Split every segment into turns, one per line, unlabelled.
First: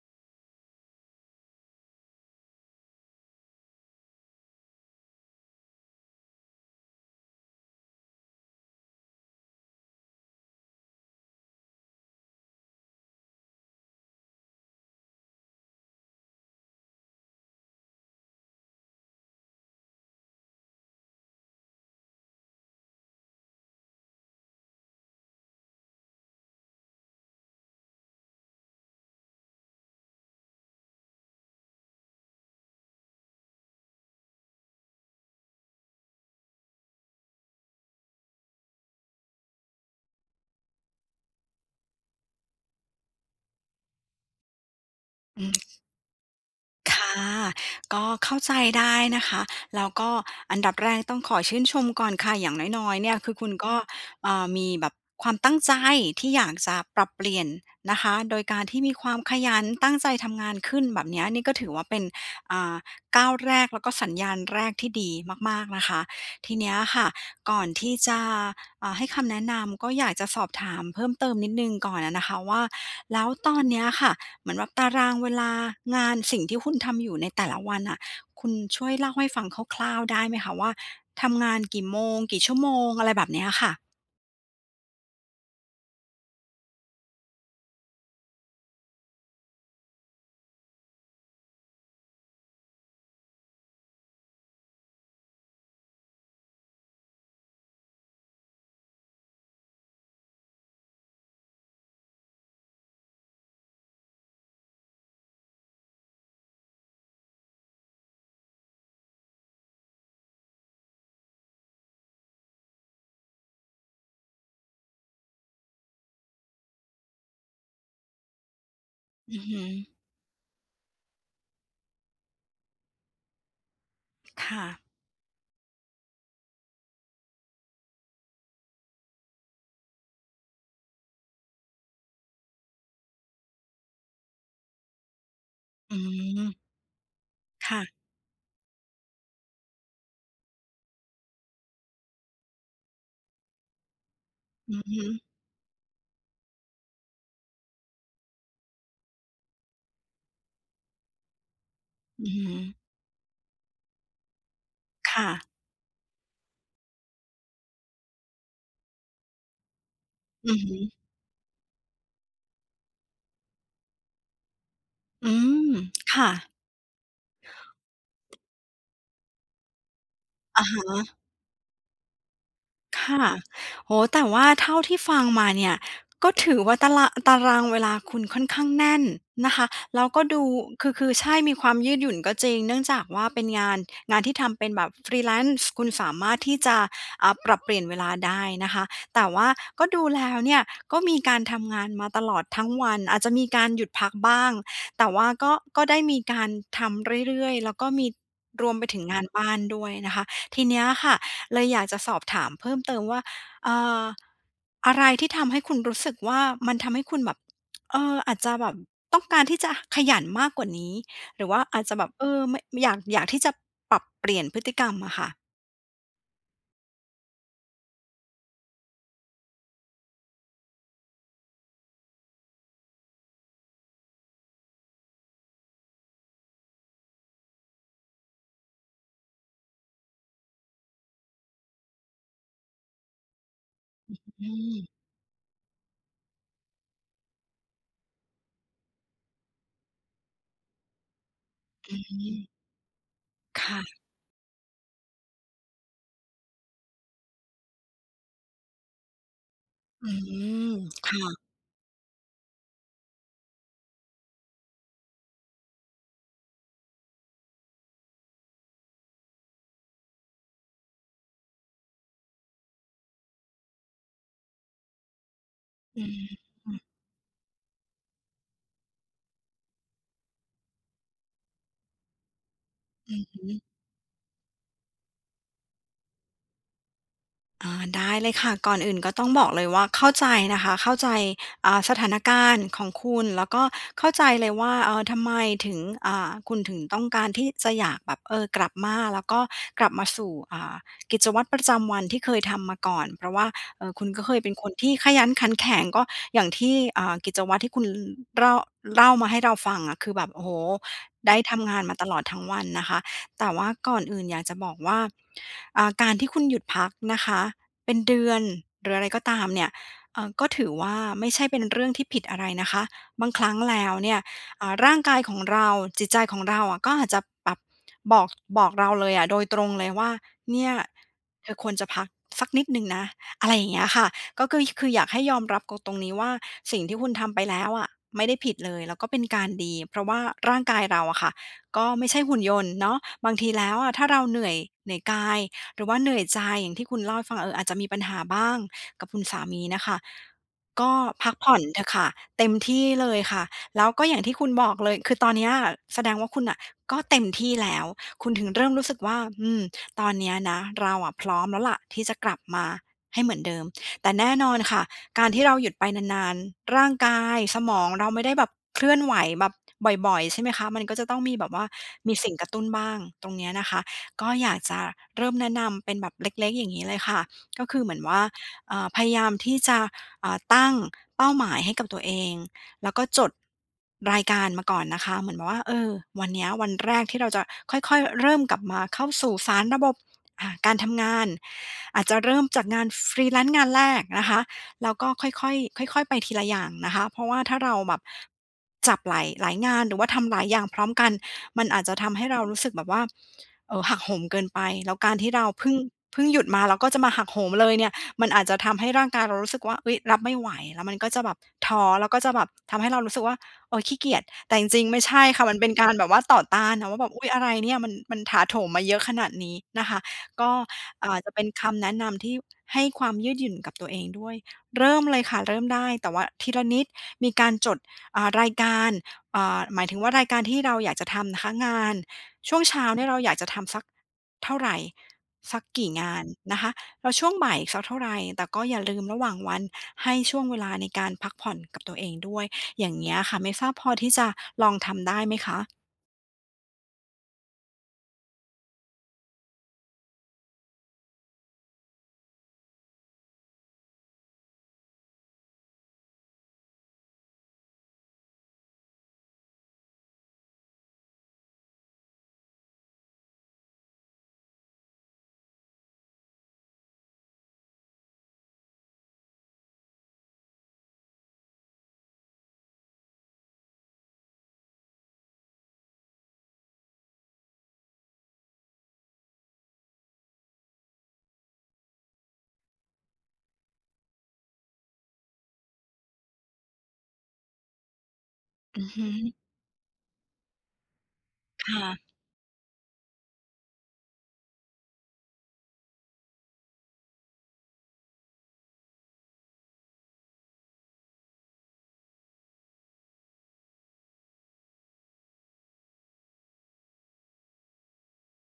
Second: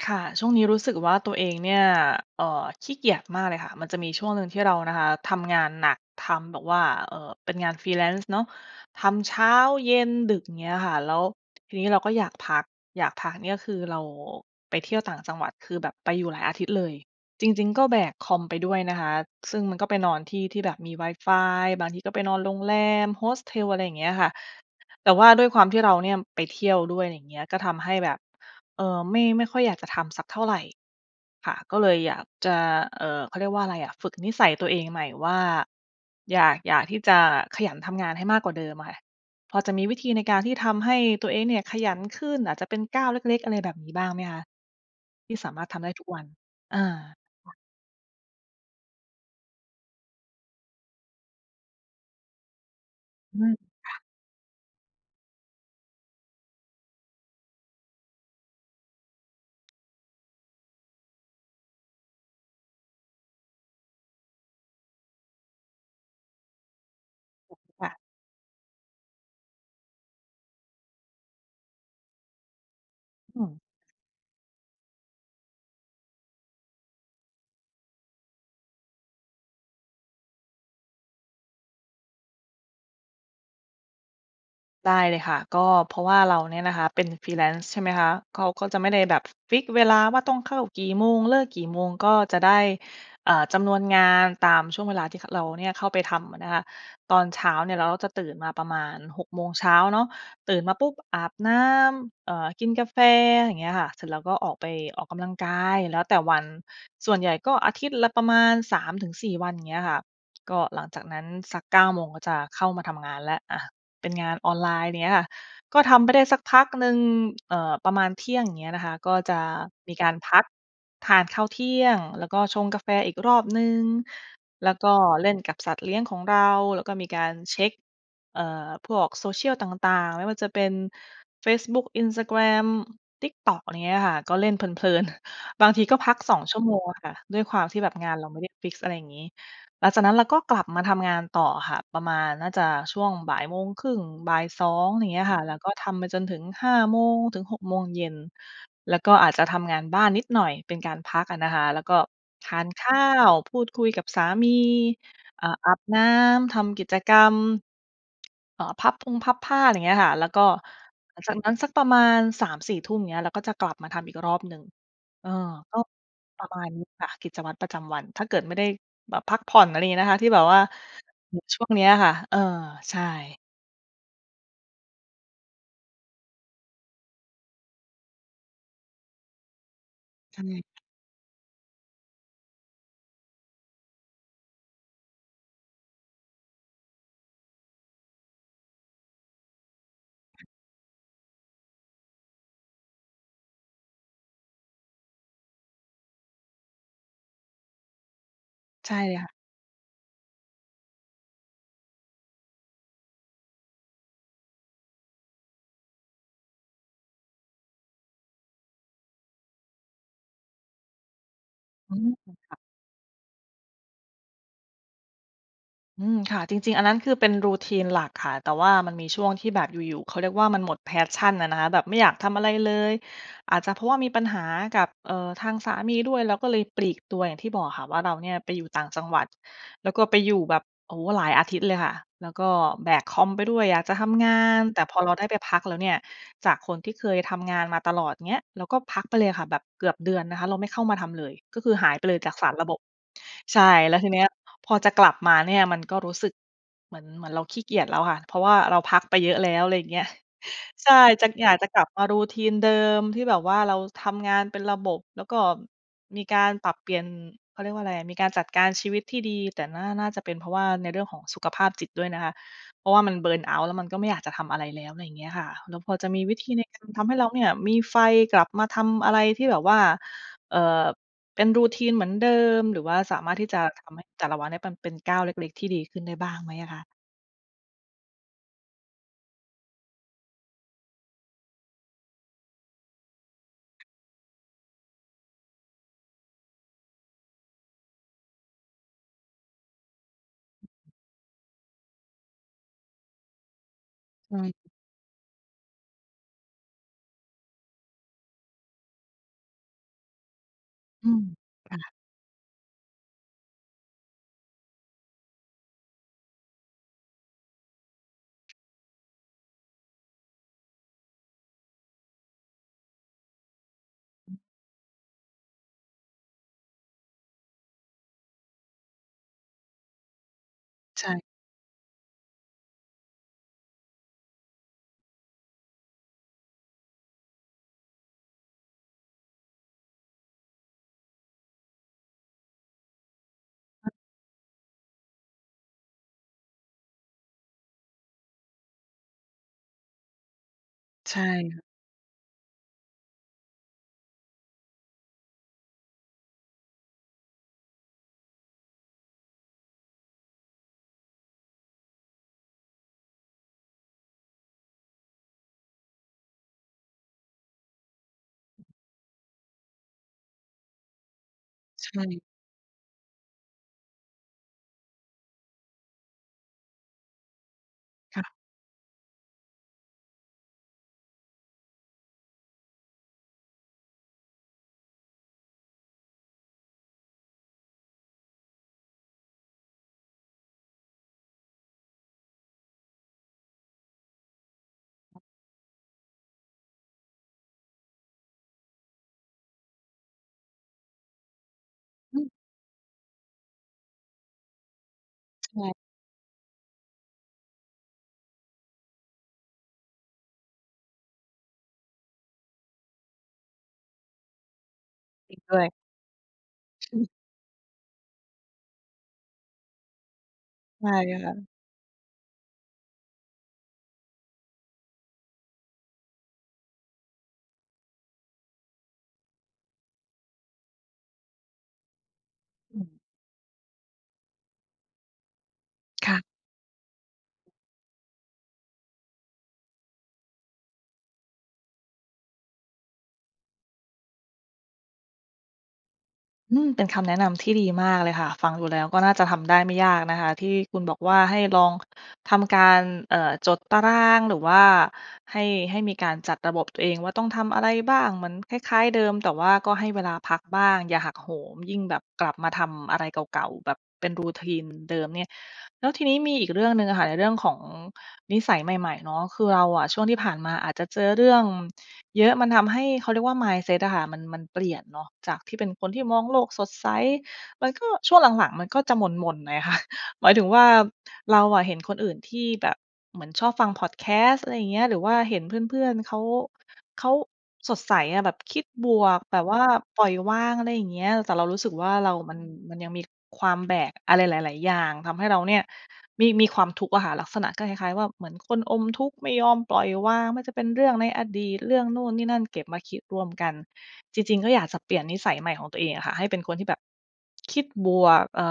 ค่ะ ช่วงนี้รู้สึกว่าตัวเองเนี่ย เอ่อ ขี้เกียจมากเลยค่ะ มันจะมีช่วงหนึ่งที่เรานะคะทำงานหนัก ทำแบบว่า เอ่อ เป็นงาน Freelance เนาะ ทำเช้า เย็น ดึก อย่างเงี้ยค่ะ แล้วทีนี้เราก็อยากพัก อยากพักเนี่ยคือเราไปเที่ยวต่างจังหวัด คือแบบไปอยู่หลายอาทิตย์เลย จริง ๆ ก็แบกคอมไปด้วยนะคะ ซึ่งมันก็ไปนอนที่ที่แบบมีไวฟาย บางทีก็ไปนอนโรงแรม Hostel อะไรอย่างเงี้ยค่ะ แต่ว่าด้วยความที่เราเนี่ยไปเที่ยวด้วย อะไรอย่างเงี้ย ก็ทำให้แบบ เอ่อ ไม่ ไม่ค่อยอยากจะทำสักเท่าไร ค่ะ ก็เลยอยากจะ เอ่อ เขาเรียกว่าอะไรอะ ฝึกนิสัยตัวเองใหม่ว่า อยาก อยากที่จะขยันทำงานให้มากกว่าเดิมอะค่ะ พอจะมีวิธีในการที่ทำให้ตัวเองเนี่ยขยันขึ้น อาจจะเป็นก้าวเล็ก ๆ อะไรแบบนี้บ้างไหมคะ ที่
อื
สามา
ม
รถทำได้ทุกวัน? อ
ค่ะ
า
ก็เข้าใจได้นะคะ แล้วก็อันดับแรกต้องขอชื่นชมก่อนค่ะ อย่างน้อย ๆ เนี่ยคื
อ
อ
ื
คุ
ม
ณก็
ค่ะ
อ่า มีแบบความตั้งใจที่อยากจะปรับเปลี่ยนนะคะ โดยการที่มีความขยันตั้งใจทำงานขึ้นแบบเนี้ย นี่ก็ถือว่าเป็น อ่า ก้าวแรกแล้วก็สัญญาณแรกที่ดีมาก ๆ นะคะ ทีเนี้ยค่ะ ก่อน
ค
ท
่
ี่
ะ
จะ อ่า ให้คำแนะนำ ก็อยากจะสอบถามเพิ่มเติมนิดหนึ่งก่อนอะนะคะว่า แล้ว
อื
ต
ม
อนเนี้ยค่ะ เหมือนแบบตารางเวลางาน สิ่งที่คุณทำอยู่ในแต่ละวันน่ะ คุณช่วยเล่าให้ฟังคร่าว ๆ ได้ไหมคะว่า ทำงานกี่โมง กี่ชั่วโมง อะไรแบบเนี้ยค่ะ?
ได้เลยค่ะ ก็เพราะว่าเราเนี่ยนะคะเป็น Freelance ใช่ไหมคะ เขาก็จะไม่ได้แบบ ฟิกซ์เวลาว่า ต้องเข้ากี่โมง เลิกกี่โมง ก็จะได้ อ่า จำนวนงานตามช่วงเวลาที่ ข เราเนี่ยเข้าไปทำอะนะคะ ตอนเช้าเนี่ยเราก็จะตื่นมาประมาณ 6 โมงเช้าเนาะ ตื่นมาปุ๊บ อาบน้ำ เอ่อ กินกาแฟ อย่างเงี้ยค่ะ เสร็จแล้วก็ออกไปออกกำลังกาย แล้วแต่วัน ส่วนใหญ่ก็อาทิตย์ละประมาณ 3-4 วัน อย่างเงี้ยค่ะ ก็หลังจากนั้นสัก 9 โมงก็จะเข้ามาทำงานแล้ว อะ เป็นงานออนไลน์ เงี้ยค่ะ ก็ทำไปได้สักพักหนึ่ง เอ่อ ประมาณเที่ยง อย่างเงี้ยนะคะ ก็จ
อ
ะ
ือฮึ
มีการพักทานข้าวเที่ยงแล้วก็ชงกาแฟอีกรอบหนึ่ง
ค่
แล้
ะ
วก็เล่นกับสัตว์เลี้ยงของเรา แล้วก็มีการเช็ก เอ่อ พวกโซเชียลต่าง ๆ ไม่ว่าจะเป็น เฟซบุ๊ก Instagram TikTok อะไรเงี้ยค่ะ ก็เล่นเพลิน ๆ บางที
อ
ก
ื
็พัก 2 ช
ม
ั่วโมงอะค่ะ ด้วยความ
ค
ที่
่ะ
แบบงานเราไม่ได้ฟิกซ์ อะไรอย่างงี้ หลังจากนั้นเราก็กลับมาทำงานต่ออะค่ะ ประมาณน่าจะช่วงบ่ายโมงครึ่ง บ่าย สอ
อือ
ง
ฮ
อย่า
ึ
งเงี้ยค่ะ แล้วก็ทำไปจนถึง 5 โมงถึง 6 โมงเย็น แล้วก็อาจจะทำงานบ้านนิดหน่อยเป็นการพักอะนะคะ แล้วก็
อือฮ
ทาน
ึ
ข้าว พูดคุยกับสามี
ค่
อ
ะ
่า อาบน้ำ ทำกิจกรรม เอ่อ พับพุงพับผ้า ไร เงี้ยค่ะ แล้วก็
อือฮึ
หลังจากนั้นสักประมาณ 3-4 ทุ่ม เงี้ย เราก็จะกลับมาทำอีกรอบหนึ่ง เอ
อื
อ
ม
ก็
ค่
ป
ะ
ระมาณนี้ค่ะกิจวัตรประจำวัน ถ้าเกิดไม่ได้แบบพักผ่อน อะไรงี้นะคะ ที่แบบว่
อ
า
ะฮะ
อือ ช่วงเนี้ยค่ะ เออ ใช
ค่ะ
่
โอ้โฮ แต่ว่าเท่าที่ฟังมาเนี่ย ก็ถือว่าตาร่ะ ตารางเวลาคุณค่อนข้างแน่นนะคะ แล้วก็
ใ
ด
ช
ู
่
คือ คือใช่ มีความยืดหยุ่นก็จริง เนื่องจากว่าเป็นงาน งานที่ทำเป็นแบบ Freelance คุณสามารถที่จะ อ่า ปรับ เปลี่ยนเวลาได้นะคะ แต่ว่าก็ดูแล้วเนี่ย ก็มีการทำงานมาตลอดทั้งวัน อาจจะมีการหยุดพักบ้าง แต่ว่าก็ ก็ได้มีการทำเรื่อย ๆ แล้วก็มี รวมไป
ใช
ถ
่
ึง
เล
ง
ย
า
ค
น
่ะ
บ้านด้วยนะคะ ทีเนี้ยค่ะเลยอยากจะสอบถามเพิ่มเติมว่า เอ่อ อะไรที่ทำให้คุณรู้สึกว่า มันทำให้คุณแบบ เออ อาจจะแบบ ต้องการที่จะขยันมากกว่านี้ หรือว่าอาจ
อ
จ
ื
ะแบ
ม
บ เออ
ค
เ
่
ม
ะ
ะ ม อยาก อยากที่จะปรับเปลี่ยนพฤติกรรมอะค่ะ
อืม ค่ะ จริง ๆ อันนั้นคือเป็น routine หลักค่ะ แต่ว่ามันมีช่วงที่แบบอยู่ ๆ เขาเรียกว่า มันหมด passion อะนะคะ แบบไม่อยากทำอะไรเลย อาจจะเพราะว่ามีปัญหากับ เอ่อ ทางสามีด้วย เราก็เลยปลีกตัว อย่างที่บอกอะค่ะว่า เราเนี่ยไปอยู่ต่างจังหวัด แล้วก็ไปอยู่แบบ โอ้โฮ หลายอาทิตย์เลยค่ะ แล้วก็แบกคอมไปด้วย อยากจะท
อึ
ำงา
อื
น แต่
ม
พอเราได้ไปพักแล้วเนี่ย จากคนที่เคยทำงานมาตลอด เงี้ย เราก็พักไปเลยค่ะ แบบเกือบเดือนนะคะ เราไม่เข้ามาทำเลย ก็คือหา
อ
ย
ื้
ไป
อ
เ
ฮ
ล
ื
ยจาก
อ
สารบบ ใช่
ค่
แล
ะ
้วทีเนี้ย พอจะกลับมาเนี่ยมันก็รู้สึกเหมือน เหมือนเราขี้เกียจแล้วค่ะ เพราะว่าเราพักไปเยอะแล้ว อะไรอย่างเงี้
อ
ย
ืม
ใช่
ค่
จะ
ะ
อยากจะกลับมา routine เดิม ที่แบบว่า เราทำงานเป็นระบบ แล้วก็มีการปรับเปลี่ยน เขาเรียกว่าอะไรอะ มีการจัดการชีวิตที่ดี แต่น่า น่าจะเป็นเพราะว่า ในเรื่องของสุขภาพจิตด้วยนะคะ เพราะว่ามัน เบิร์นเอาต์ แล้วมันก็ไม่อยากจะทำอะไรแล้ว อะไรอย่างเงี้ยค่ะ แล้วพอ
อื
จะ
อ
มีวิธีใน
อื
ก
ม
ารทำให้เราเนี่ยมีไฟ กลับมาทำอะไรที่แบบว่า เอ่อ เป็น routine เหมือนเดิม หรือว่า
อ
ส
ื
า
อ
มาร
ฮ
ถที่
ึ
จะทำให้แต่ละวันเนี่ย มันเป็นก้าวเล็ก ๆ ที่ดีขึ้นได้บ้างไหมอะคะ?
อ่า ได้เลยค่ะ ก่อนอื่นก็ต้องบอกเลยว่า เข้าใจนะคะ เข้าใจ อ่า สถานการณ์ของคุณ แล้วก็เข้าใจเลยว่า เอ่อ ทำไมถึง อ่า คุณถึงต้องการที่จะอยากแบบ เออ กลับมาแล้วก็กลับมาสู่ อ่า กิจวัตรประจำวันที่เคยทำมาก่อน เพราะว่า เอ่อ คุณก็เค
ค่
ยเป็
ะ
นคนที่ขยันขันแข็ง ก็อย่างที่ เอ่อ กิจวัตรที่คุณ ร เล่ามาให้เราฟังอะ คือแบบ โอ้โฮ
อืม
ได้ทำ
ค
ง
่
า
ะ
นมาตลอดทั้งวันนะคะ แต่ว่าก่อนอื่นอยากจะบอกว่า อ่า การที่คุณหยุดพักนะคะ เป็นเดือน หรืออะไรก็ตามเนี่ย เออ ก็ถือว่าไม่ใช่เป็นเรื่องที่ผิดอะไรนะคะ บางครั้งแล้วเนี่ย
อือ
อ่า ร่างกายของเรา จิตใจของเราอะก็อาจจะปรับ บอก บอกเราเลยอะ โดยตรงเลยว่า เนี่ย
ใช่
เธอควรจะพักสักนิดหนึ่งนะ อะไรอย่างเงี้ยค่ะ ก็คือ คืออยากให้ยอมรับกง ตรงนี้ว่า สิ่งที่คุณทำไปแล้วอะไม่ได้ผิดเลย แล้วก็เป็นการดี เพราะว่าร่างกายเราอะค่ะ ก็ไม่ใช่หุ่นยนต์เนาะ บางทีแล้วอ
อ
ะถ้าเราเหนื่อย เหนื่อยกาย หรือว่าเหนื่อยใจอย่างที่คุณเล่าให้ฟัง เอ่อ อาจจะมีปัญหาบ้างกับคุณสามีน่ะค่ะ ก็
ใช่
พักผ่
ค
อ
่
น
ะ
เถอะค่ะ เต็มที่เลยค่ะ แล้วก็อย่างที่คุณบอกเลย คือตอนเนี้ยแสดงว่าคุณน่ะ ก็เต็มที่แล้ว คุณถึงเริ่มรู้สึกว่า อืม ตอนเนี้ยนะเราอะพร้อมแล้วล่ะที่จะกลับมาให้เหมือนเดิม แต่แน่นอนค่ะ การที่เราหยุดไปนาน ๆ ร่างกาย สมองเราไม่ได้แบบเคลื่อนไหวแบบบ่อย ๆ ใช่ไหมคะ มันก็จะต้องมีแบบว่า
ใช
มี
่
สิ่งกระตุ้นบ้าง ตรงเนี้ยนะคะ ก็อยากจะเริ่มแนะนำเป็นแบบเล็ก ๆ อย่างงี้เลยค่ะ ก็คือเหมือนว่
ค
า
่ะ
เอ่อ พยายามที่จะ เอ่อ ตั้งเป้าหมายให้กับตัวเอง แล้วก็จดรายการมาก่อนนะคะ เหมือนว่า เออ วันเนี้ย วันแรกที่เราจะค่อย ๆ เริ่มกลับมาเข้าสู่สารบบ อ่า การทำงาน อาจจะเริ่มจากงานฟรีแลนซ์งานแรกนะคะ แล้วก็ค่อย ๆ ค่อย ๆ ไปทีละอย่างนะคะ เพราะว่าถ้าเราแบบจับหลาย หลายงาน หรือว่าทำหลายอย่างพร้อมกัน มันอาจจะทำ
อ
ให
ือ
้เรารู้สึกแบบว่า เอ่อ หักโหมเกินไป แล้วการที่เรา
ใช
พึ
่
่ง พึ่งหยุดมา แล้วก็จะมาหักโหมเลยเนี่ย มันอาจจะทำให้ร่างกายเรารู้สึกว่า เอ๊ย รับไม่ไหว แล้วมันก็จะแบบท้อ แล้วก็จะแบบทำให้เรารู้สึกว่า เออ ขี้เกียจ แต่จริง ๆ ไม่ใช่
จริ
ค
ง
่ะ
ด
มั
้
น
ว
เป็
ย
นการแบบว่าต่อต้านนะว
อ
่
ื
า แ
อ
บบ อุ๊ย อะไรเนี่ยมัน มันถาโถมมาเยอะขนาดนี้นะคะ ก็
ใช่
เอ่อ
ค
จ
่
ะเป
ะ
็นคำแนะนำที่ให้ความยืดหยุ่นกับตัวเองด้วย เริ่มเลยค่ะเริ่มได้ แต่ว่าทีละนิด มีการจด อ่า รายการ อ่า หมายถึงว่า รายการที่เราอยากจะทำนะคะ งานช่วงเ
อ
ช
ื
้า
ม
เนี่ยเราอยากจะทำสักเท่าใร สักกี่ง
ค่
า
ะ
นนะคะ แล้วช่วงบ่ายสักเท่าไร แต่ก็อย่าลืมระหว่างวัน ให้ช่วงเวลาในการพักผ่อนกับตัวเองด้วย อย่างเงี้ยอะค่ะ ไม่ทราบพอที่จะลองทำได้ไหมคะ?
อืม เป็นคำแนะนำที่ดีมากเลยค่ะ ฟังดูแล้วก็น่าจะทำได้ไม่ยากนะคะ ที่คุณบอกว่า ให้ลองทำการ เอ่อ จดตาราง หรือว่าให้ ให้มีการจัดระบบตัวเองว่า ต้องทำอะไรบ้าง? เหมือนคล้าย ๆ เดิม แต่ว่าก็ให้เวลาพักบ้าง อย่าหักโหม ยิ่งแบบกลับมาทำอะไรเก่า ๆ แบบเป็น Routine เหมือนเดิมเนี่ย แล้วทีนี้มีอีกเรื่องหนึ่งอะค่ะในเรื่องของนิสัยใหม่ ๆ เนาะ คือเราอะช่วงที่ผ่านมาอาจจะเจอเรื่องเยอะ มันทำให้ เขาเรียกว่า Mindset อะค่ะมัน มันเปลี่ยนเนาะ จากที่เป็นคนที่มองโลกสดใส มันก็ ช่วงหลัง ๆ มันก็จะหม่น ๆ หน่อย ค่ะ หมายถึงว่า เราอะเห็นคนอื่นที่แบบเหมือนชอบฟัง Podcast อะไรอย่างเงี้ย หรือว่าเห็นเพื่อน ๆ เขา เขาสดใสอะ แบบคิด
อื
บ
อฮ
วก
ึ
แบบว่าปล่อยวาง อะไรอย่างเงี้ย แต่เรารู้
ค
สึก
่
ว่า
ะ
เรามัน มันยังมีความแบกอะไรหลาย ๆ อย่าง ทำให้เราเนี่ยมี มีความทุกข์อะค่ะ ลักษณะก็คล้าย ๆ ว่า เหมือนคนอมทุกข์ไม่ยอมปล่อยวาง ไม่ว่าจะเป็นเรื่องในอดีต เรื่องนู่นนี่นั่นเก็บมาคิดรวมกัน จริง ๆ ก็อยากจะเปลี่ยนนิสัยใหม่ของตัวเองอะค่ะ ให้เป็นคนที่แบบ คิดบวก เอ่อ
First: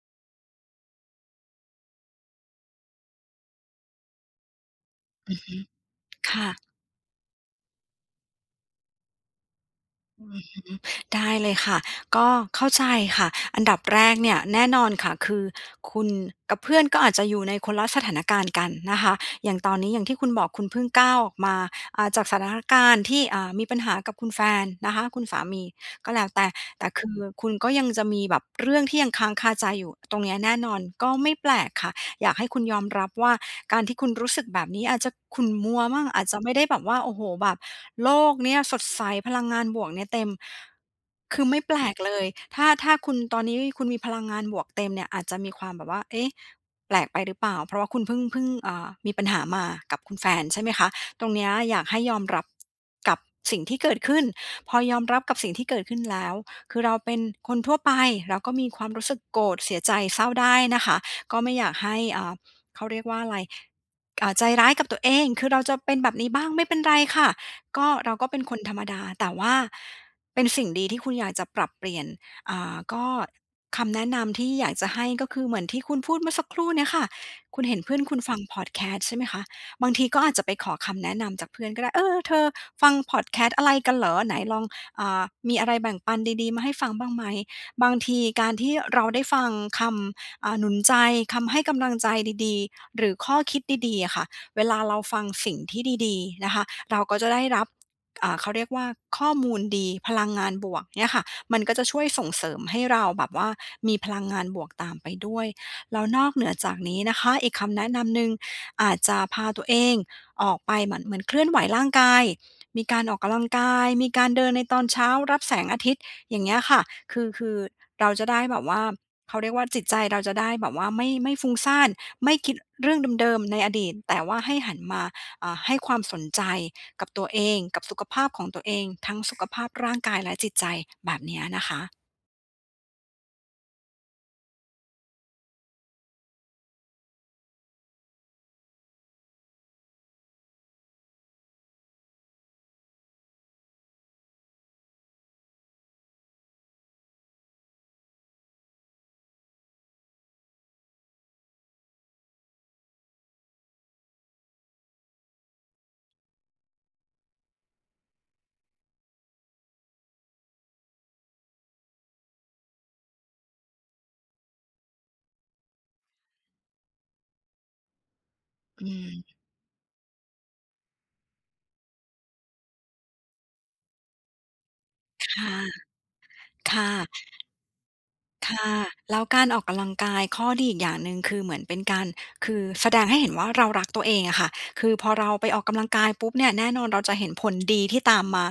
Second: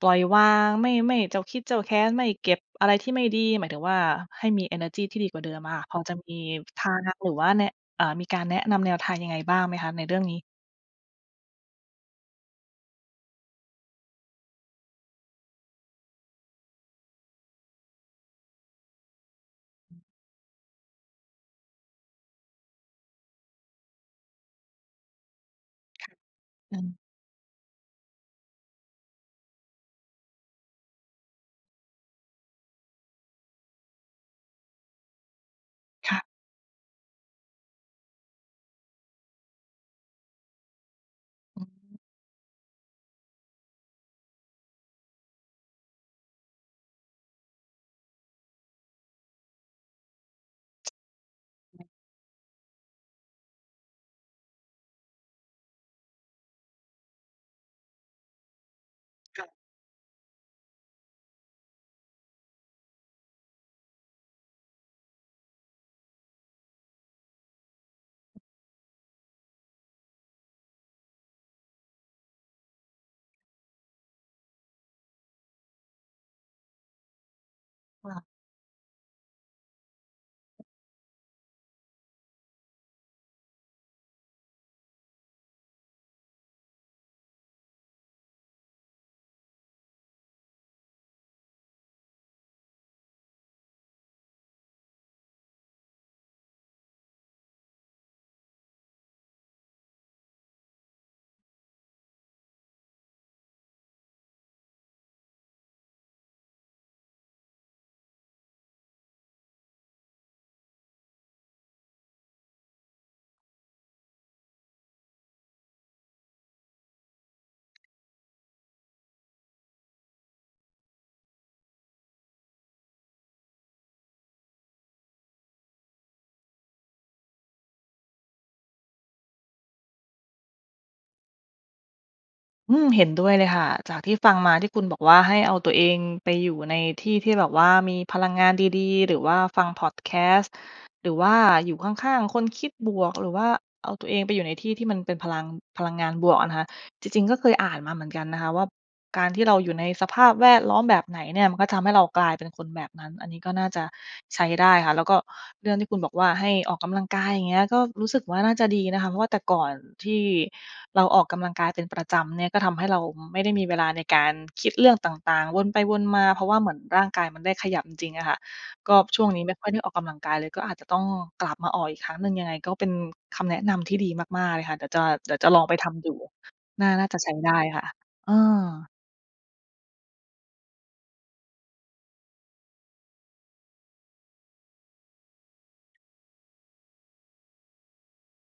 ปล่อยวาง ไม่ ไม่เจ้าคิดเจ้าแค้น ไม่เก็บอะไรที่ไม่ดี หมายถึงว่า ให้มีเอเนอร์จีที่ดี
อื
กว
อ
่า
ฮ
เดิมอะค่ะ พอ
ึ
จะม
ค
ี
่ะ
ทางหรือว่าแนะ เอ่อ มีการแนะนำแนวทางยังไงบ้างไหมคะ? ในเรื่อ
อ
ง
ือ
นี้
ฮึ ได้เลยค่ะ ก็เข้าใจค่ะ อันดับแรกเนี่ยแน่นอนค่ะ คือคุณกับเพื่อนก็อาจจะอยู่ในคนละสถานการณ์กันนะคะ อย่างตอนนี้ อย่างที่คุณบอก คุณเพิ่งก้าวออกมา อ่า จากสถานการณ์ที่ อ่า มีปัญหากับคุณแฟนนะคะ คุณสามี ก็แล้วแต่
อื
แต่
ม
คือคุณก็ยังจะมีแบบเรื่องที่ยังค้างคาใจอยู่ตรงเนี้ยแน่นอน ก็ไม่แปลกค่ะ อยากให้คุณยอมรับว่า การที่คุณรู้สึกแบบนี้อาจจะขุ่นมัวมั่ง
ค่
อ
ะ
าจจะไม่ได้แบบว่า โอ้โฮ แบบโลกเนี้ยสดใสพลังงานบวกเนี้ยเต็ม คือไม่แปลกเลย ถ้า ถ้าคุณตอนนี้คุณมีพลังงานบวกเต็มเนี่ยอาจจะมีความแบบว่า เอ๊ะ! แปลกไปหรือเปล่า? เพราะว่าคุณพึ่ง พึ่ง เอ่อ มีปัญหามากับคุณแฟนใช่ไหมคะ ตรงเนี้ยอยากให้ยอมรับกับสิ่งที่เกิดขึ้น พอยอมรับกับสิ่งที่เกิดขึ้นแล้ว คือเราเป็นคนทั่วไป เราก็มีความรู้สึกโก
ค่
ร
ะ
ธ เสียใจ เศร้าได้นะคะ ก็ไม่อยากให้ อ่า เขาเรียกว่าอะไร อ่า ใจร้ายกับตัวเอง คือเราจะเป็นแบบนี้บ้าง ไม่เป็นไรค่ะ ก็ เราก็เป็นคนธรรมดา แต่ว่าเป็นสิ่งดีที่คุณอยากจะปรับเปลี่ยน อ่า ก็ คำแนะนำที่อยากจะให้ก็คือเหมือนที่คุณพูดเมื่อสักครู่เนี้ยค่ะ คุณเห็นเพื่อน
ค
คุ
่
ณ
ะ
ฟัง Podcast ใช่ไหมคะ บางทีก็อาจจะไปขอคำแนะนำจากเพื่อนก็ได้ "เออ ๆ เธอ ฟัง Podcast อะไรกันเหรอ? ไหนลอง อ่า มีอะไรแบ่งปันดี ๆ มาให้ฟังบ้างไหม?" บางทีการที่เราได้ฟังคำ อ่า หนุนใจ คำให้กำลังใจดี ๆ หรือข้อคิดดี ๆ อะค่ะ เวลาเราฟังสิ่งที่ดี ๆ นะคะ เราก็จะได้รับ อ่า เขาเรียกว่า ข้อมูลดี พลังงานบวกเนี่ยค่ะ มันก็จะช่วยส่งเสริมให้เราแบบว่ามีพลังงานบวกตามไปด้วย แล้วนอกเหนือจากนี้นะคะ อีกคำแนะนำหนึ่ง อาจจะพาตัวเองออกไปเหมือน เหมือนเคลื่อนไหวร่างกาย มีการออกกำลังกาย มีการเดินในตอนเช้า รับแสงอาทิตย์ อย่างเงี้ยค่ะ คือ คือเราจะได้แบบว่า เขาเรียกว่า จิตใจเราจะได้แบบว่าไม่ ไม่ฟุ้งซ่าน ไม่คิดเรื่องเดิม ๆ ในอดีต แต่ว่าให้หันมา อ่า ให้ความสนใจกับตัวเอง กับสุขภาพของตัวเอง ทั้ง สุขภาพร่างกายและจิตใจ แบบเนี้ยนะคะ
อืม เห็นด้วยเลยค่ะ จากที่ฟังมาที่คุณบอกว่า ให้เอาตัวเองไปอยู่ในที่ที่แบบว่ามีพลังงานดี ๆ หรือว่าฟังพอดแคสต์ หรือว่า อยู่ข้าง ๆ คนคิดบวก หรือว่าเอาตัวเองไปอยู่ในที่ที่มันเป็นพลัง พลังงานบวกอะนะคะ จริง ๆ ก็เคยอ่านมาเหมือนกันนะคะว่า การที่เราอยู่ในสภาพแวดล้อมแบบไหนเนี่ย มันก็ทำให้เรากลายเป็นคนแบบนั้น อันนี้ก็น่าจะใช้ได้ค่ะ แล้วก็เรื่องที่คุณบอกว่า ให้ ออกกำลังกาย อย่างเงี้ย ก็รู้สึกว่า น่าจะดีนะคะ เพราะว่าแต่ก่อนที่เราออกกำลังกายเป็น ประจำเนี่ย ก็ทำให้เรา ม ไม่ได้มีเวลาในการคิดเรื่องต่าง ๆ วนไปวนมา
ค
เพร
่
าะ
ะ
ว่าเหมือนร่างกายมันได้ขยับจริง ๆ อะค่ะ
อื
ก็ช่
ม
วงนี้ไม่ค่อยได้ออกกำลังกายเลย ก็อาจจะต้องกลับมาออกอีกครั้งหนึ่ง ยังไงก็เป็นคำแนะนำที่ดีมาก ๆ เลยค่ะ เดี๋ยวจะ
ค
เดี๋ยว
่
จะ
ะ
ลองไปทำดู
ค
น
่
่า น่
ะ
าจะใช้ได้ค่ะ เอ
ค
อ
่ะ แล้วการออกกำลังกาย ข้อดีอีกอย่างหนึ่งคือ เหมือนเป็นการ คือแสดงให้เห็นว่าเรารักตัวเองอะค่ะ คือพอเราไปออกกำลังกายปุ๊บเนี่ย แน่นอนเราจะเห็นผลดีที่ตามมา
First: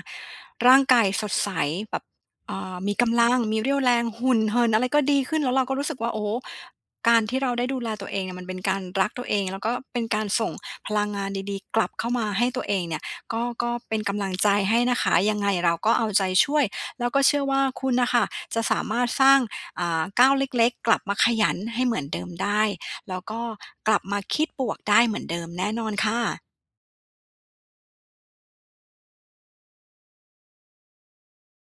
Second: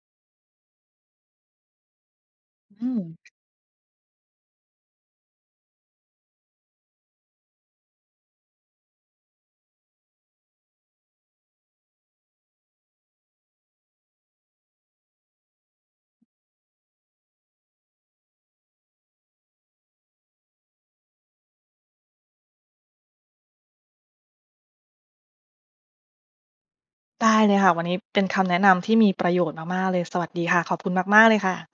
ร่างกายสดใสแบบ เอ่อ
อื
มี
ม
กำลัง มีเรี่ยวแรง หุ่นเหิ่นอะไรก็ดีขึ้น แล้วเราก็รู้สึกว่า โอ้โฮ! การที่เราได้ดูแลตัวเองเนี่ยมันเป็นการรักตัวเอง แล้วก็เป็นการส่งพลังงานดี ๆ กลับเข้ามาให้ตัวเองเนี่ย ก็ ก็เป็นกำลังใจให้นะคะ ยังไงเราก็เอาใจช่วย แล้วก็เชื่อว่าคุณน่ะค่ะจะสามารถสร้าง อ่า ก้าวเล็ก ๆ กลับมาขยันให้เหมือนเดิมได้ แล้วก็กลับมาคิดบวกได้เหมือนเดิมแน่นอนค่ะ
ได้เลยค่ะ วันนี้เป็นคำแนะนำที่มีประโยชน์มาก ๆ เลย สวัสดีค่ะ ขอบคุณมาก ๆ เลยค่ะ